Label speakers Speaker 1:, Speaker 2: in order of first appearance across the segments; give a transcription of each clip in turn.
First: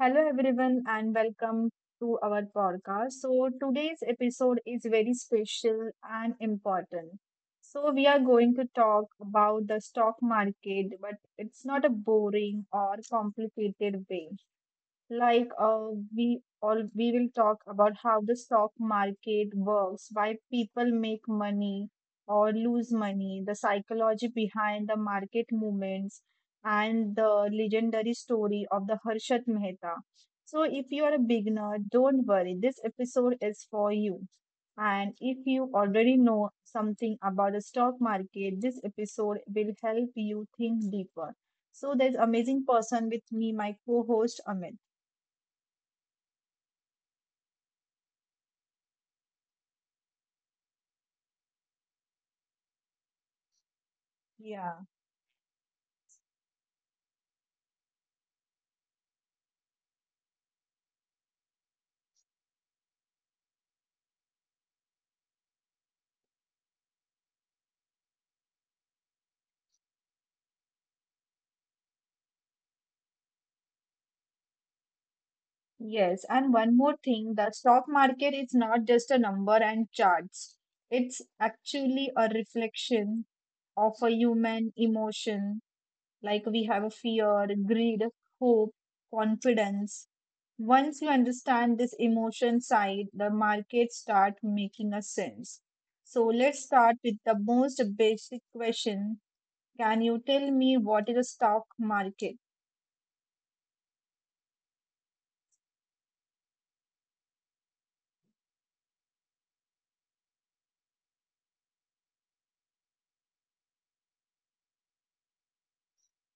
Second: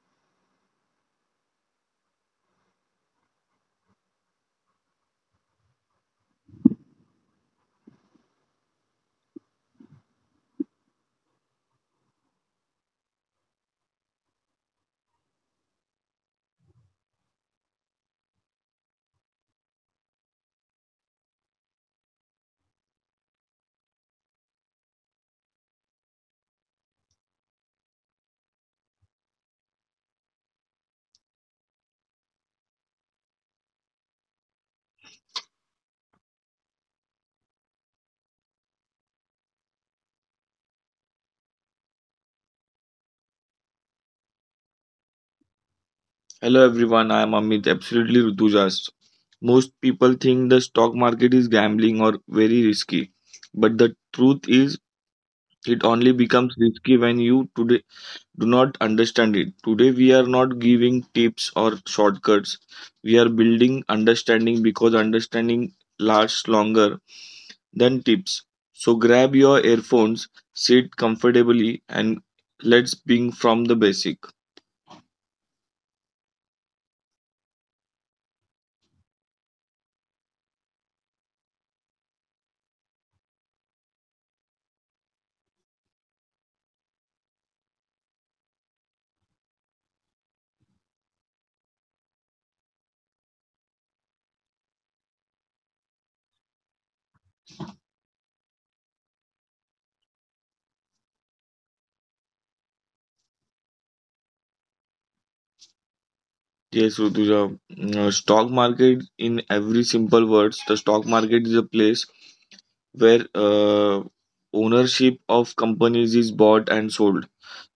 Speaker 1: Hello, everyone, and welcome to our podcast. So, today's episode is very special and important. So, we are going to talk about the stock market, but it's not a boring or complicated way like we will talk about how the stock market works, why people make money or lose money, the psychology behind the market movements, and the legendary story of the Harshad Mehta. So if you are a beginner, don't worry, this episode is for you. And if you already know something about the stock market, this episode will help you think deeper. So there's amazing person with me, my co-host Amit.
Speaker 2: Hello everyone, I am Amit, absolutely Rutujas. Most people think the stock market is gambling or very risky, but the truth is
Speaker 1: Yeah,
Speaker 2: it only becomes risky when you today do not understand it. Today we are not giving tips or shortcuts. We are building understanding because understanding lasts longer than tips. So grab your earphones, sit comfortably and let's begin from the basic.
Speaker 1: yes. And one more thing, the stock market is not just a number and charts. It's actually a reflection of a human emotion. Like we have a fear, greed, hope, confidence. Once you understand this emotion side, the market start making a sense. So let's start with the most basic question. Can you tell me what is a stock market?
Speaker 2: Yes, Rutuja. Stock market, in every simple words, the stock market is a place where ownership of companies is bought and sold.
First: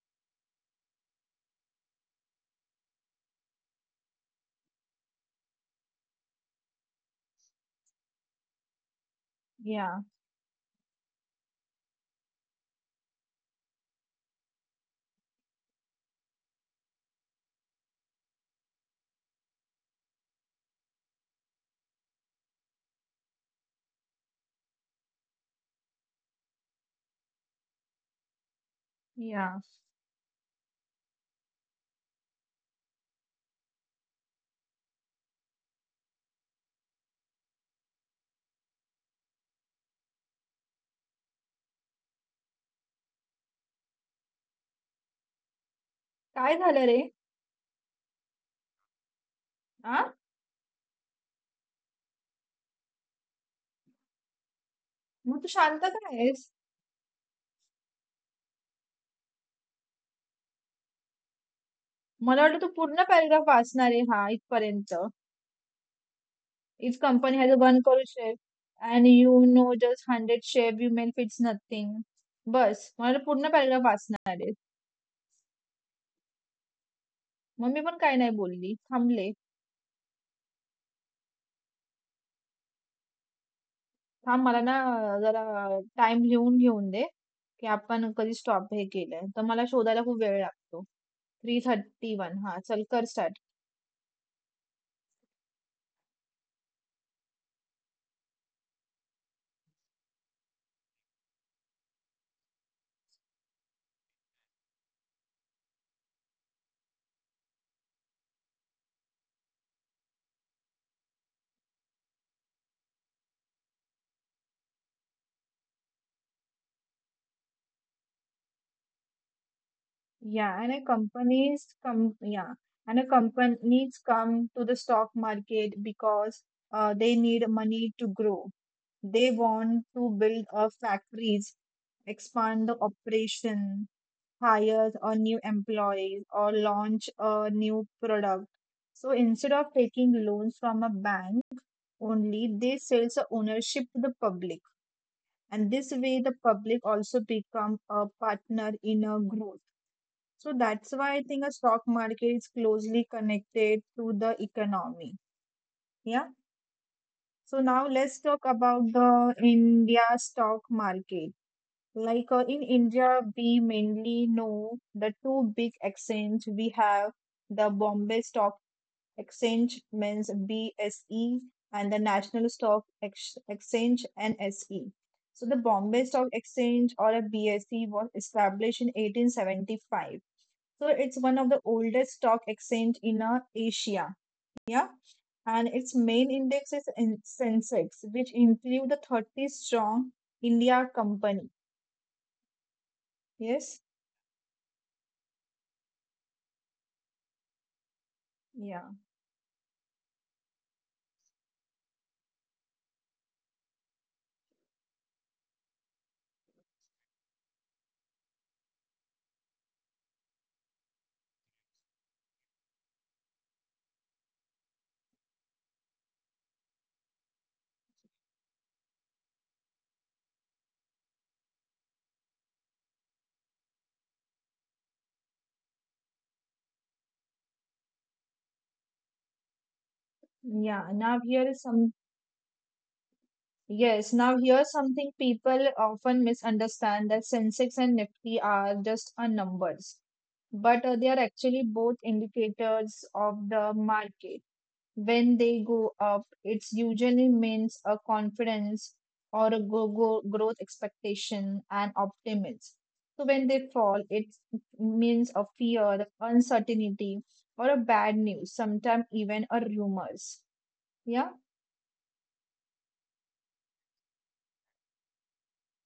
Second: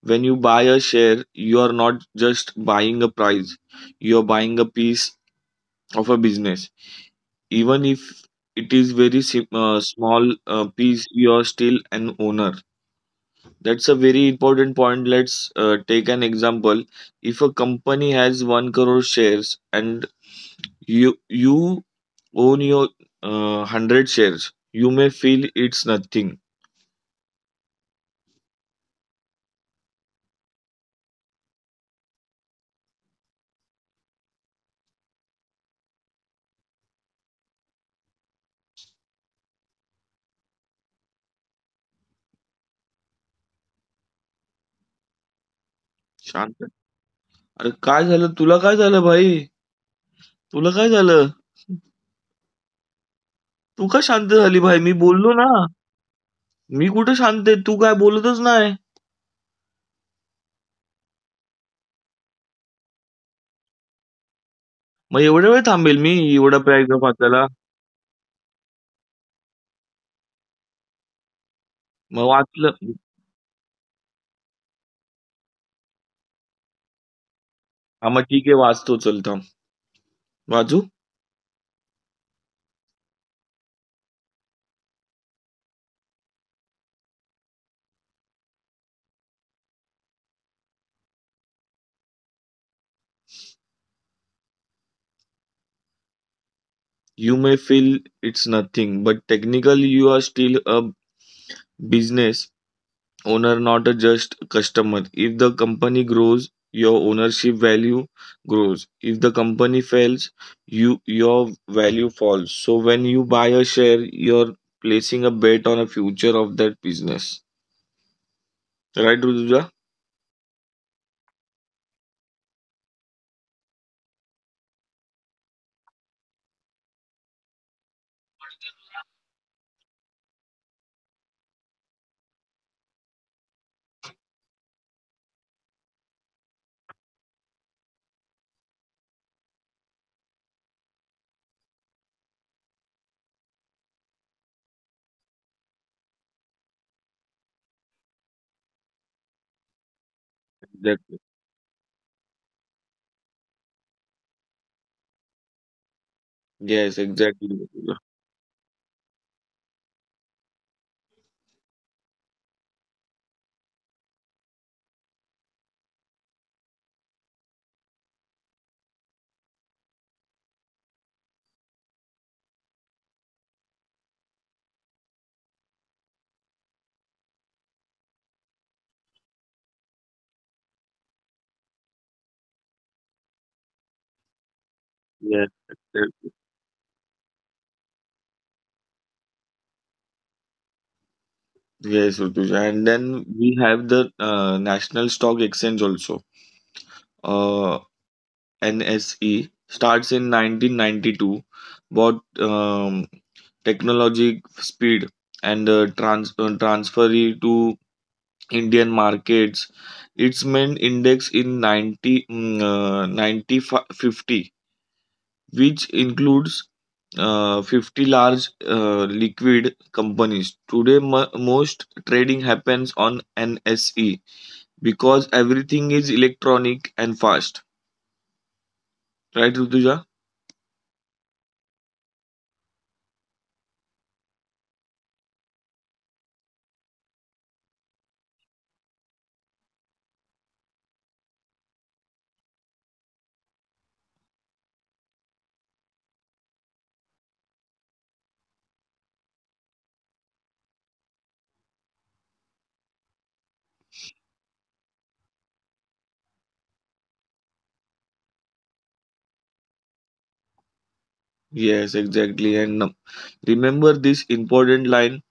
Speaker 2: When you buy a share, you are not just buying a price, you are buying a piece of a business. Even if it is very
Speaker 1: Yeah,
Speaker 2: small piece, you are still an owner. That's a very important point. Let's take an example. If a company has 1 crore shares and you own your uh, 100 shares. You may feel it's nothing.
Speaker 1: yeah. काय झालं रे?
Speaker 2: शांत अरे काय झालं? तुला काय झालं भाई?
Speaker 1: हा?
Speaker 2: तुला काय झालं? तू का शांत झाली भाई?
Speaker 1: मग
Speaker 2: मी
Speaker 1: तू शांत
Speaker 2: बोललो
Speaker 1: का
Speaker 2: ना.
Speaker 1: आहेस?
Speaker 2: मी कुठे शांत आहे? तू काय बोलतच नाही.
Speaker 1: मला वाटलं तू पूर्ण पॅराग्राफ वाचणार आहे हा इथपर्यंत.
Speaker 2: मग एवढा वेळ थांबेल मी
Speaker 1: "Each
Speaker 2: एवढा
Speaker 1: company has
Speaker 2: paragraph
Speaker 1: a one
Speaker 2: वाचायला.
Speaker 1: crore share you know know just 100 you women fits nothing,
Speaker 2: मग
Speaker 1: बस, मला वाटलं
Speaker 2: वाचलं
Speaker 1: पूर्ण पॅराग्राफ वाचणार आहेस. मग मी पण काही नाही
Speaker 2: हां,
Speaker 1: बोलली.
Speaker 2: मग ठीक आहे
Speaker 1: थांबले.
Speaker 2: वाचतो चल थांब. वाचू?
Speaker 1: थांब मला ना अ, जरा टाईम लिहून घेऊन दे, की आपण कधी स्टॉप हे केलंय. तर मला शोधायला खूप वेळ लागतो. 3:31 हां, चल कर start.
Speaker 2: You may feel it's nothing but technically you are still a business owner, not a just customer. If the company grows, your ownership value grows. If the company fails, your value falls. So when you buy a share, you're placing a bet on a future of that business, right, Rutuja?
Speaker 1: Yeah, and a companies come yeah, and a companies come to the stock market because they need money to grow. They want to build factories, expand the operation, hire a new employees, or launch a new product. So instead of taking loans from a bank only, they sells the ownership to the public, and this way the public also become a partner in a growth. So that's why I think a stock
Speaker 2: Exactly.
Speaker 1: market is closely connected to the economy. Yeah. So
Speaker 2: Yes,
Speaker 1: now let's
Speaker 2: exactly,
Speaker 1: talk
Speaker 2: Rutuja.
Speaker 1: about the India stock market. Like in India, we mainly know the two big exchange. We have the Bombay Stock Exchange, means BSE, and the National Stock Exchange, NSE. So the Bombay Stock Exchange or a BSE was established in 1875, so it's one of the oldest stock exchange in Asia. Yeah.
Speaker 2: Yes,
Speaker 1: And its
Speaker 2: exactly.
Speaker 1: main index is Sensex, which include the 30 strong India company.
Speaker 2: Yes, Rutuja. And then we have
Speaker 1: Yes.
Speaker 2: the national stock exchange also. Uh,
Speaker 1: Yeah.
Speaker 2: nse starts in 1992, bought technology speed and transfer to Indian markets. Its main index in 90, 90 50, which includes 50 large liquid companies. Today, most trading happens on NSE because everything is electronic and fast. Right, Rutuja?
Speaker 1: Yeah. Now here is some Yes, now here's something people often misunderstand, that Sensex and Nifty are just a numbers, but they are actually both indicators of the market. When they go up, it usually means a confidence or a growth expectation and optimism. So when they fall, it means a fear, uncertainty, or a bad news, sometimes even a rumors. Yeah,
Speaker 2: Yes, exactly. And remember this important line,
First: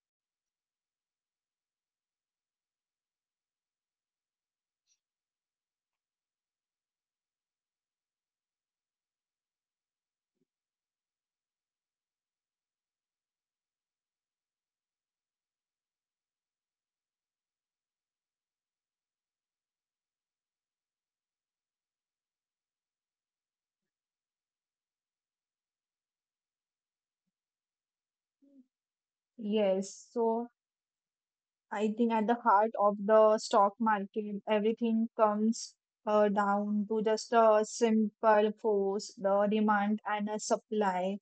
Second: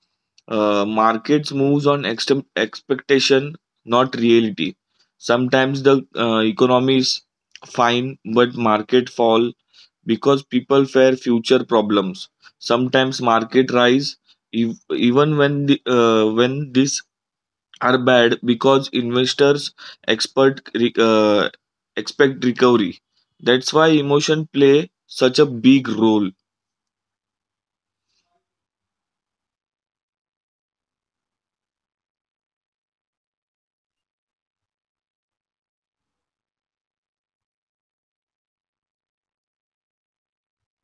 Speaker 2: markets moves on expectation, not reality. Sometimes the economy is fine but market fall because people fear future problems. Sometimes market rise even when the, when these are bad because investors expert re- uh, expect recovery. That's why emotion play such a big role.
Speaker 1: yes. So I think at the heart of the stock market, everything comes down to just a simple force, the demand and a supply.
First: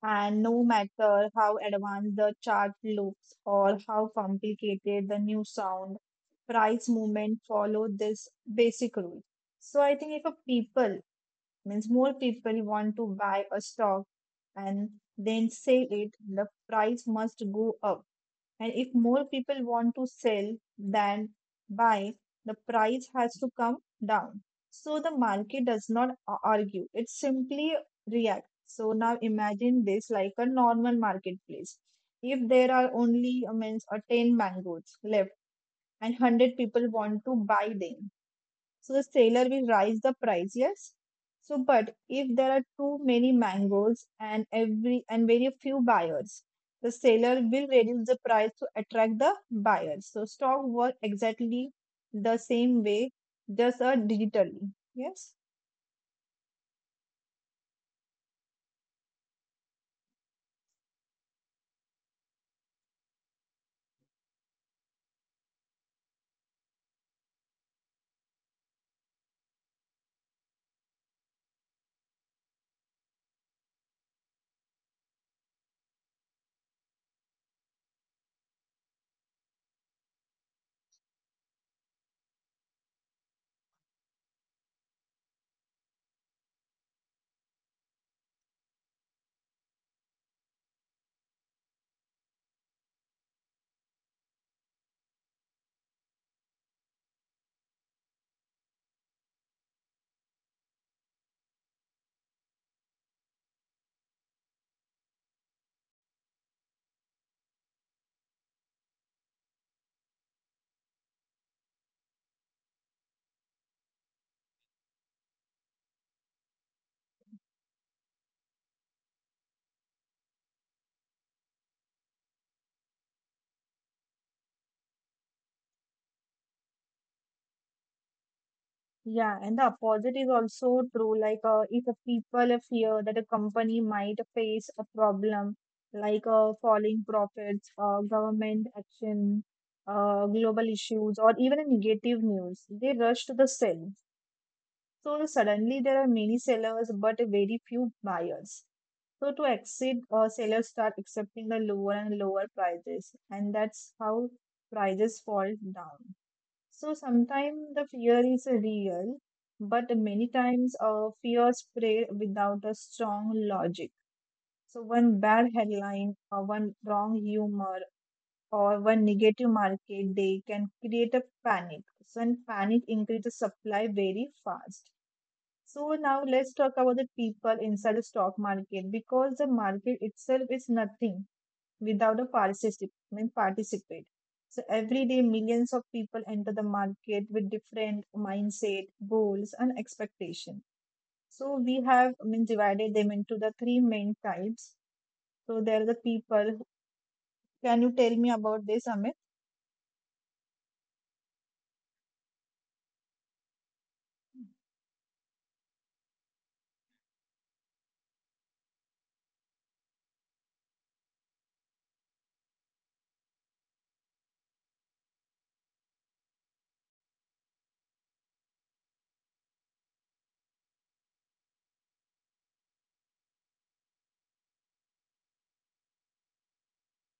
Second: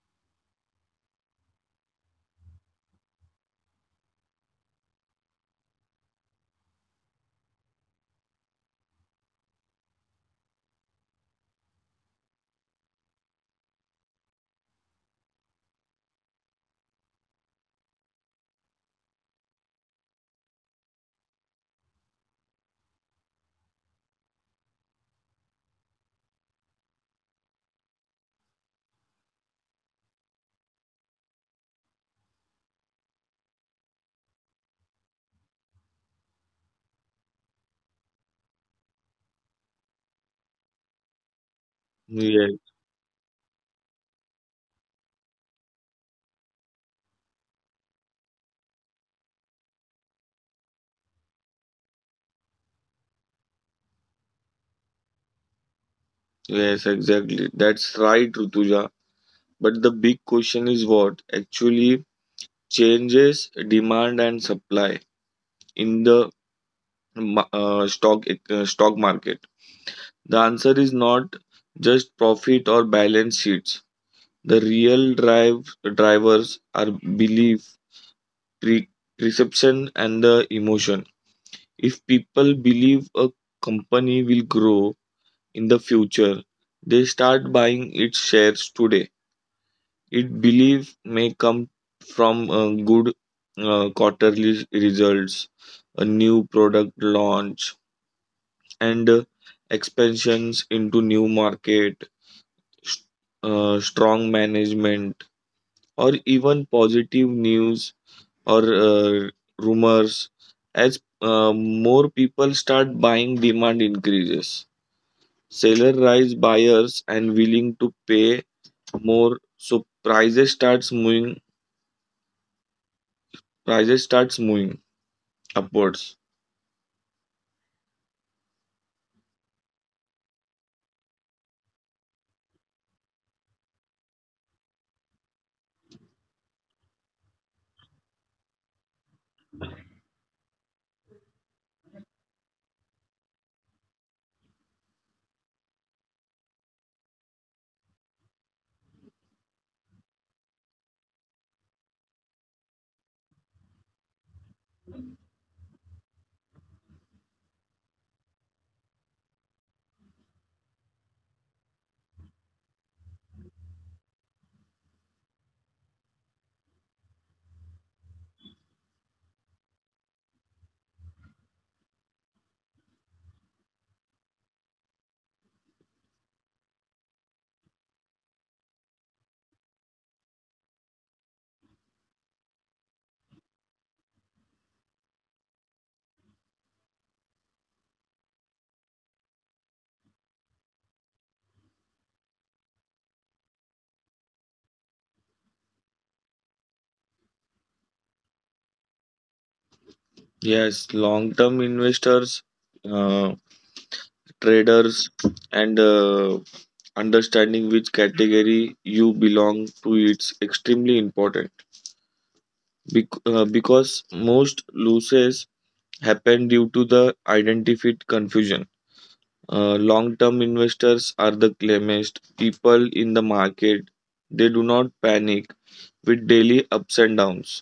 Speaker 1: And no matter how advanced the chart looks or how complicated the new sound, price movement follow this basic rule. So I think if a people means more people want to buy a stock and then sell it, the price must go up, and if more people want to sell than buy, the price has to come down. So the market does not argue, it simply reacts. So now imagine this like a normal marketplace. If there are only means 10 mangoes left and 100 people want to buy them, so the seller will raise the price, yes. So, but if there
Speaker 2: Yeah.
Speaker 1: are too many mangoes and very few buyers, the seller will reduce the price to attract the buyers. So stock work exactly the same way, just digitally. Yes.
Speaker 2: Yes, exactly, that's right, Rutuja. But the big question is what actually changes demand and supply in the ma- uh, stock stock market. The answer is not just profit or balance sheets. The real drivers are belief, pre- perception, and the emotion. If people believe a company will grow in the future, they start buying its shares today. It belief may come from good quarterly results, a new product launch, and expansions into new market, strong management, or even positive news or rumors. As more people start buying, demand increases. Seller rise buyers and willing to pay more, so prices starts moving. Prices starts moving upwards.
Speaker 1: Yeah, and the opposite is also true. Like, if a people fear that a company might face a problem, like falling profits, government action, global issues, or even a negative news, they rush to the sell. So suddenly there are many sellers, but very few buyers. So to exit, sellers start accepting the lower and lower prices, and that's how prices fall down. So sometimes the fear is real, but many times fear spread without a strong logic. So one bad headline or one wrong humor or one negative market day can create a panic. So, and panic increases supply very fast. So now let's talk about the people inside the stock market because the market itself is nothing without a participant participate. So every day millions of people enter the market with different mindset, goals and expectation. So we have, I mean, divided them into the three main types. So there are the people. Can you tell me about this, Amit?
Speaker 2: Yes, long-term investors, uh, traders, and understanding which category you belong to it's extremely important. Because most losses happen due to the identified confusion. Long-term investors are the calmest people in the market. They do not panic with daily ups and downs.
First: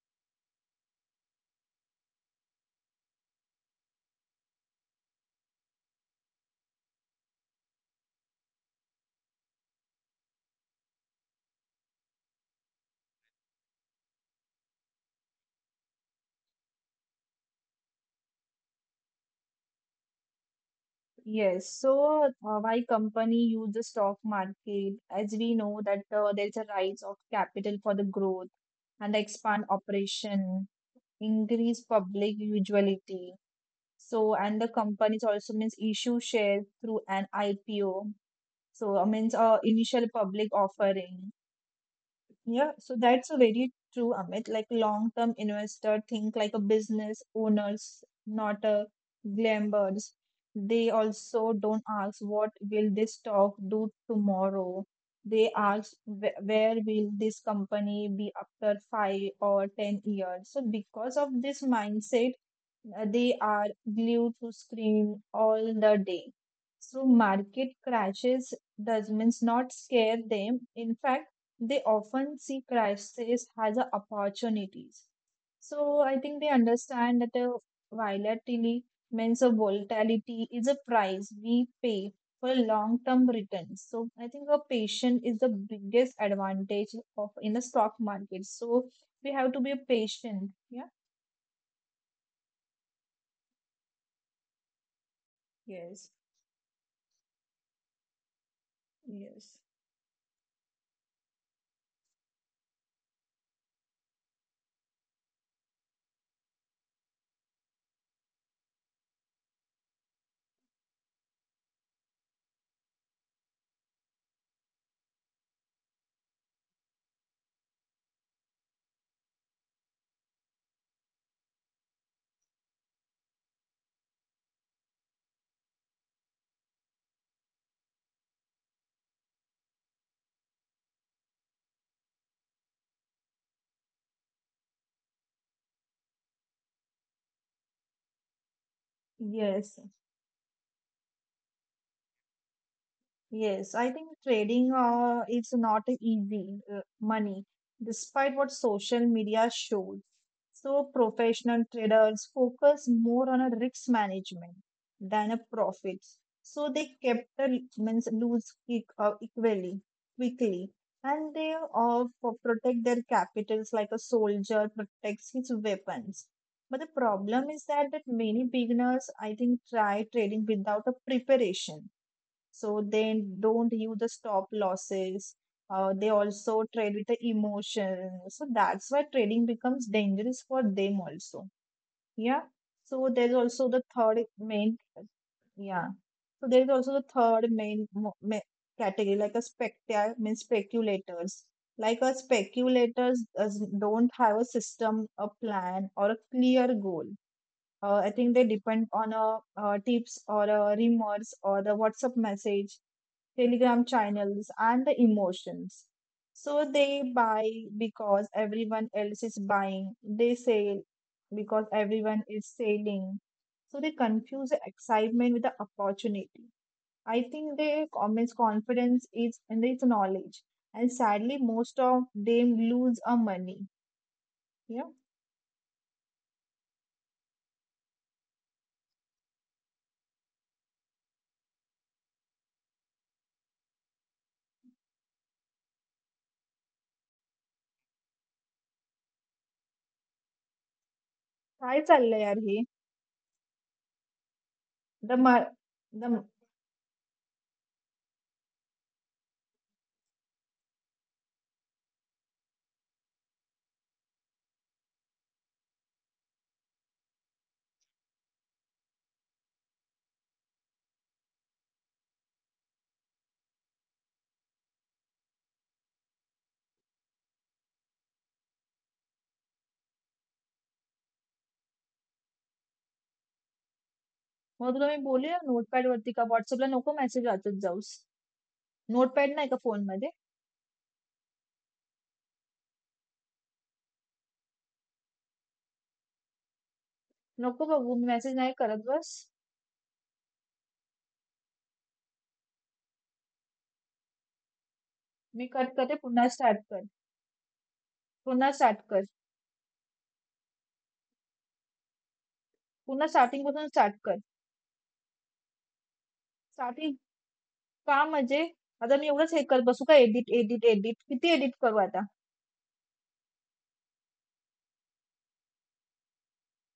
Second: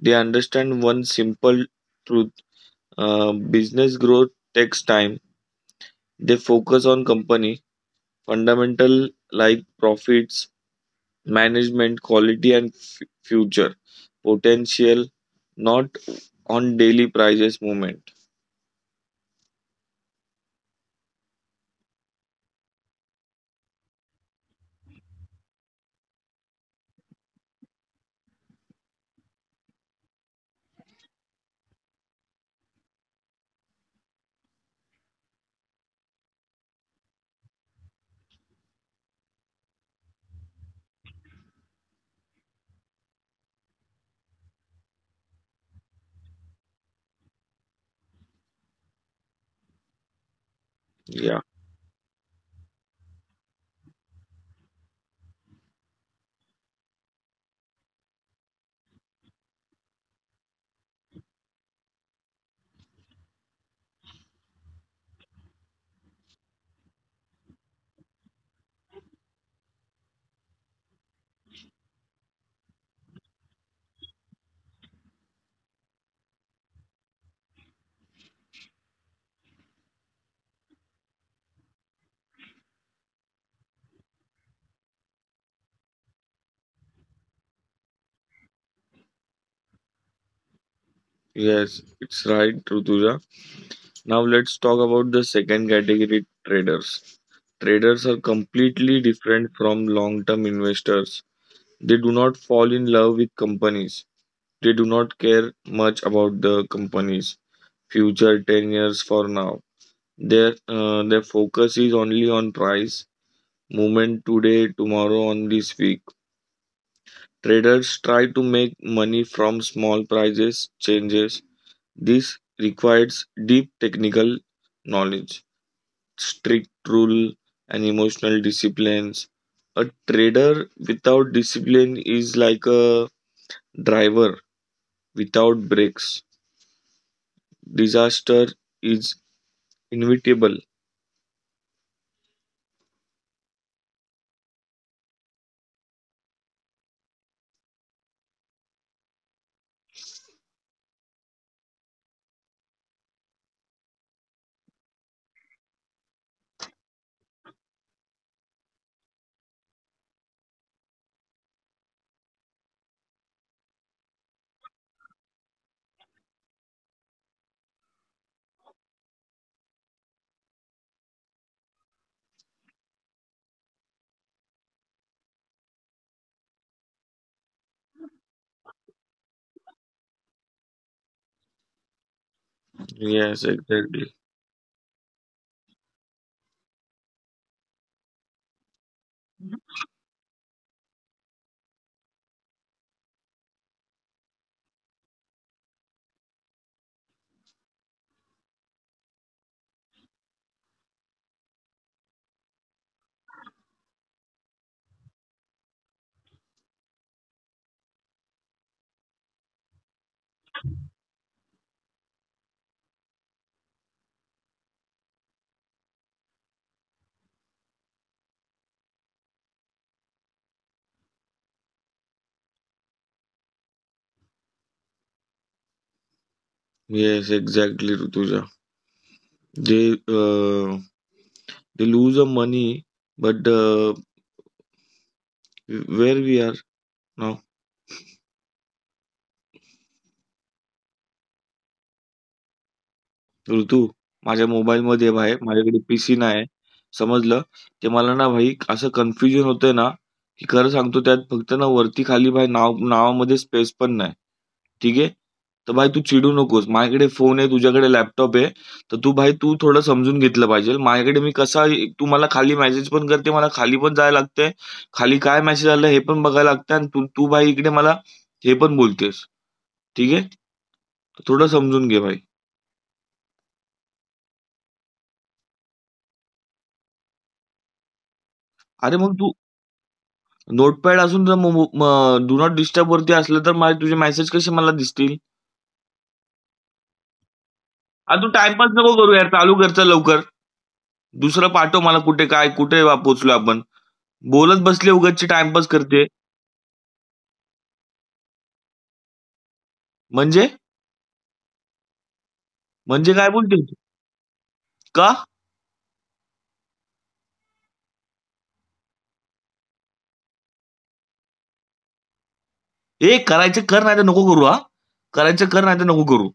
Speaker 2: They understand one simple truth: business growth takes time. They focus on company fundamental like profits, management, quality, and future potential, not on daily prices movement.
Speaker 1: Yes, so my company use the stock market as we know that there's a rise of capital for the growth and expand operation, increase public utility. So, and the companies also means issue shares through an IPO. So, means initial public offering. Yeah, so that's a very true, Amit. Like long-term investor think like a business owners, not a glamblers. They
Speaker 2: Yeah,
Speaker 1: also don't ask what will this stock do tomorrow. They ask where will this company be after 5 or 10 years. So because of this mindset, they are glued to screen all the day. So market crashes does means not scare them. In fact, they often see crises as a opportunities. So I think they understand that a volatility means a volatility is a price we pay for long-term returns. So I think a patient is the biggest advantage of in the stock market. So we have to be a patient. Yeah.
Speaker 2: yes, it's right, Rutuja. Now let's talk about the second category
Speaker 1: Yes,
Speaker 2: traders. Traders are completely different
Speaker 1: yes.
Speaker 2: from long term investors. They do not fall in love with companies. They do not care much about the companies' future 10 years for now. Their focus is only on price movement today, tomorrow, on this week. Traders try to make money from small prices changes. This requires deep technical knowledge, strict rule, and emotional disciplines. A trader without discipline is like a driver without brakes. Disaster is
Speaker 1: Yes,
Speaker 2: inevitable.
Speaker 1: yes. I think trading is not a easy money, despite what social media shows. So professional traders focus more on a risk management than a profit. So they kept the means lose equally quickly, and they protect their capitals like a soldier protects his weapons. But the problem is that many beginners, I think, try trading without a preparation, so they don't use the stop losses. They also trade with the emotion, so that's why trading becomes dangerous for them also, yeah, so
Speaker 2: Yes,
Speaker 1: there's also the
Speaker 2: exactly.
Speaker 1: third main yeah, so there's also the third main category, like a spectator means speculators. Like a speculators does, don't have a system, a plan or a clear goal. I think they depend on a, tips or a rumors or the WhatsApp message, Telegram channels, and the emotions. So they buy because everyone else is buying, they sell because everyone is selling. So they confuse the excitement with the opportunity. I think their comments confidence is in its knowledge. And sadly, most of them lose a money. Yeah.
Speaker 2: Yes, exactly, Rutuja. They, uh, they lose a money but uh, where we are now?
Speaker 1: काय चाललंय यार हे
Speaker 2: ऋतू, माझ्या
Speaker 1: the
Speaker 2: मोबाईलमध्ये
Speaker 1: मा
Speaker 2: आहे, माझ्याकडे
Speaker 1: the
Speaker 2: PC नाही आहे. समजलं? ते मला ना भाई असं कन्फ्युजन होतंय ना, की खरं सांगतो त्यात फक्त ना वरती खाली भाई नाव नावामध्ये स्पेस पण नाही. ठीक आहे? तर भाई तू चिडू नकोस. माझ्याकडे फोन आहे, तुझ्याकडे लॅपटॉप आहे. तर तू भाई तू थोडं समजून घेतलं पाहिजे. माझ्याकडे मी कसा तू मला खाली मेसेज पण करते, मला खाली पण जायला लागतंय. खाली काय मेसेज आलं हे पण बघायला लागतंय आणि तू तू भाई इकडे मला हे पण बोलतेस. ठीक आहे? तर थोडं समजून घे भाई.
Speaker 1: मग तुला मी बोलले नोटपॅड वरती का व्हॉट्सअपला नको मेसेज वाचत जाऊस
Speaker 2: अरे मग
Speaker 1: नोटपॅड
Speaker 2: तू
Speaker 1: नाही का फोनमध्ये
Speaker 2: नोटपॅड असून डू नॉट डिस्टर्बवरती असलं तर माझे तुझे मेसेज कसे मला दिसतील?
Speaker 1: नको बघू मी
Speaker 2: अरे
Speaker 1: मेसेज
Speaker 2: तू
Speaker 1: नाही करत
Speaker 2: टाईमपास नको
Speaker 1: बस.
Speaker 2: करू यार. चालू कर लवकर. दुसरं पाठव मला कुठे काय कुठे पोहोचलोय आपण. बोलत बसली उगाचची
Speaker 1: मी कट
Speaker 2: टाईमपास
Speaker 1: करते
Speaker 2: करते.
Speaker 1: पुन्हा स्टार्ट कर. पुन्हा स्टार्ट कर.
Speaker 2: म्हणजे?
Speaker 1: पुन्हा
Speaker 2: म्हणजे काय बोलते
Speaker 1: स्टार्टिंगपासून स्टार्ट कर.
Speaker 2: का?
Speaker 1: स्टार्टिंग का म्हणजे आता मी एवढंच हे करत बसू का एडिट, एडिट, एडिट? किती एडिट करू आता?
Speaker 2: ए करायचं कर नाही तर नको करू हा, करायचं कर नाही तर नको करू.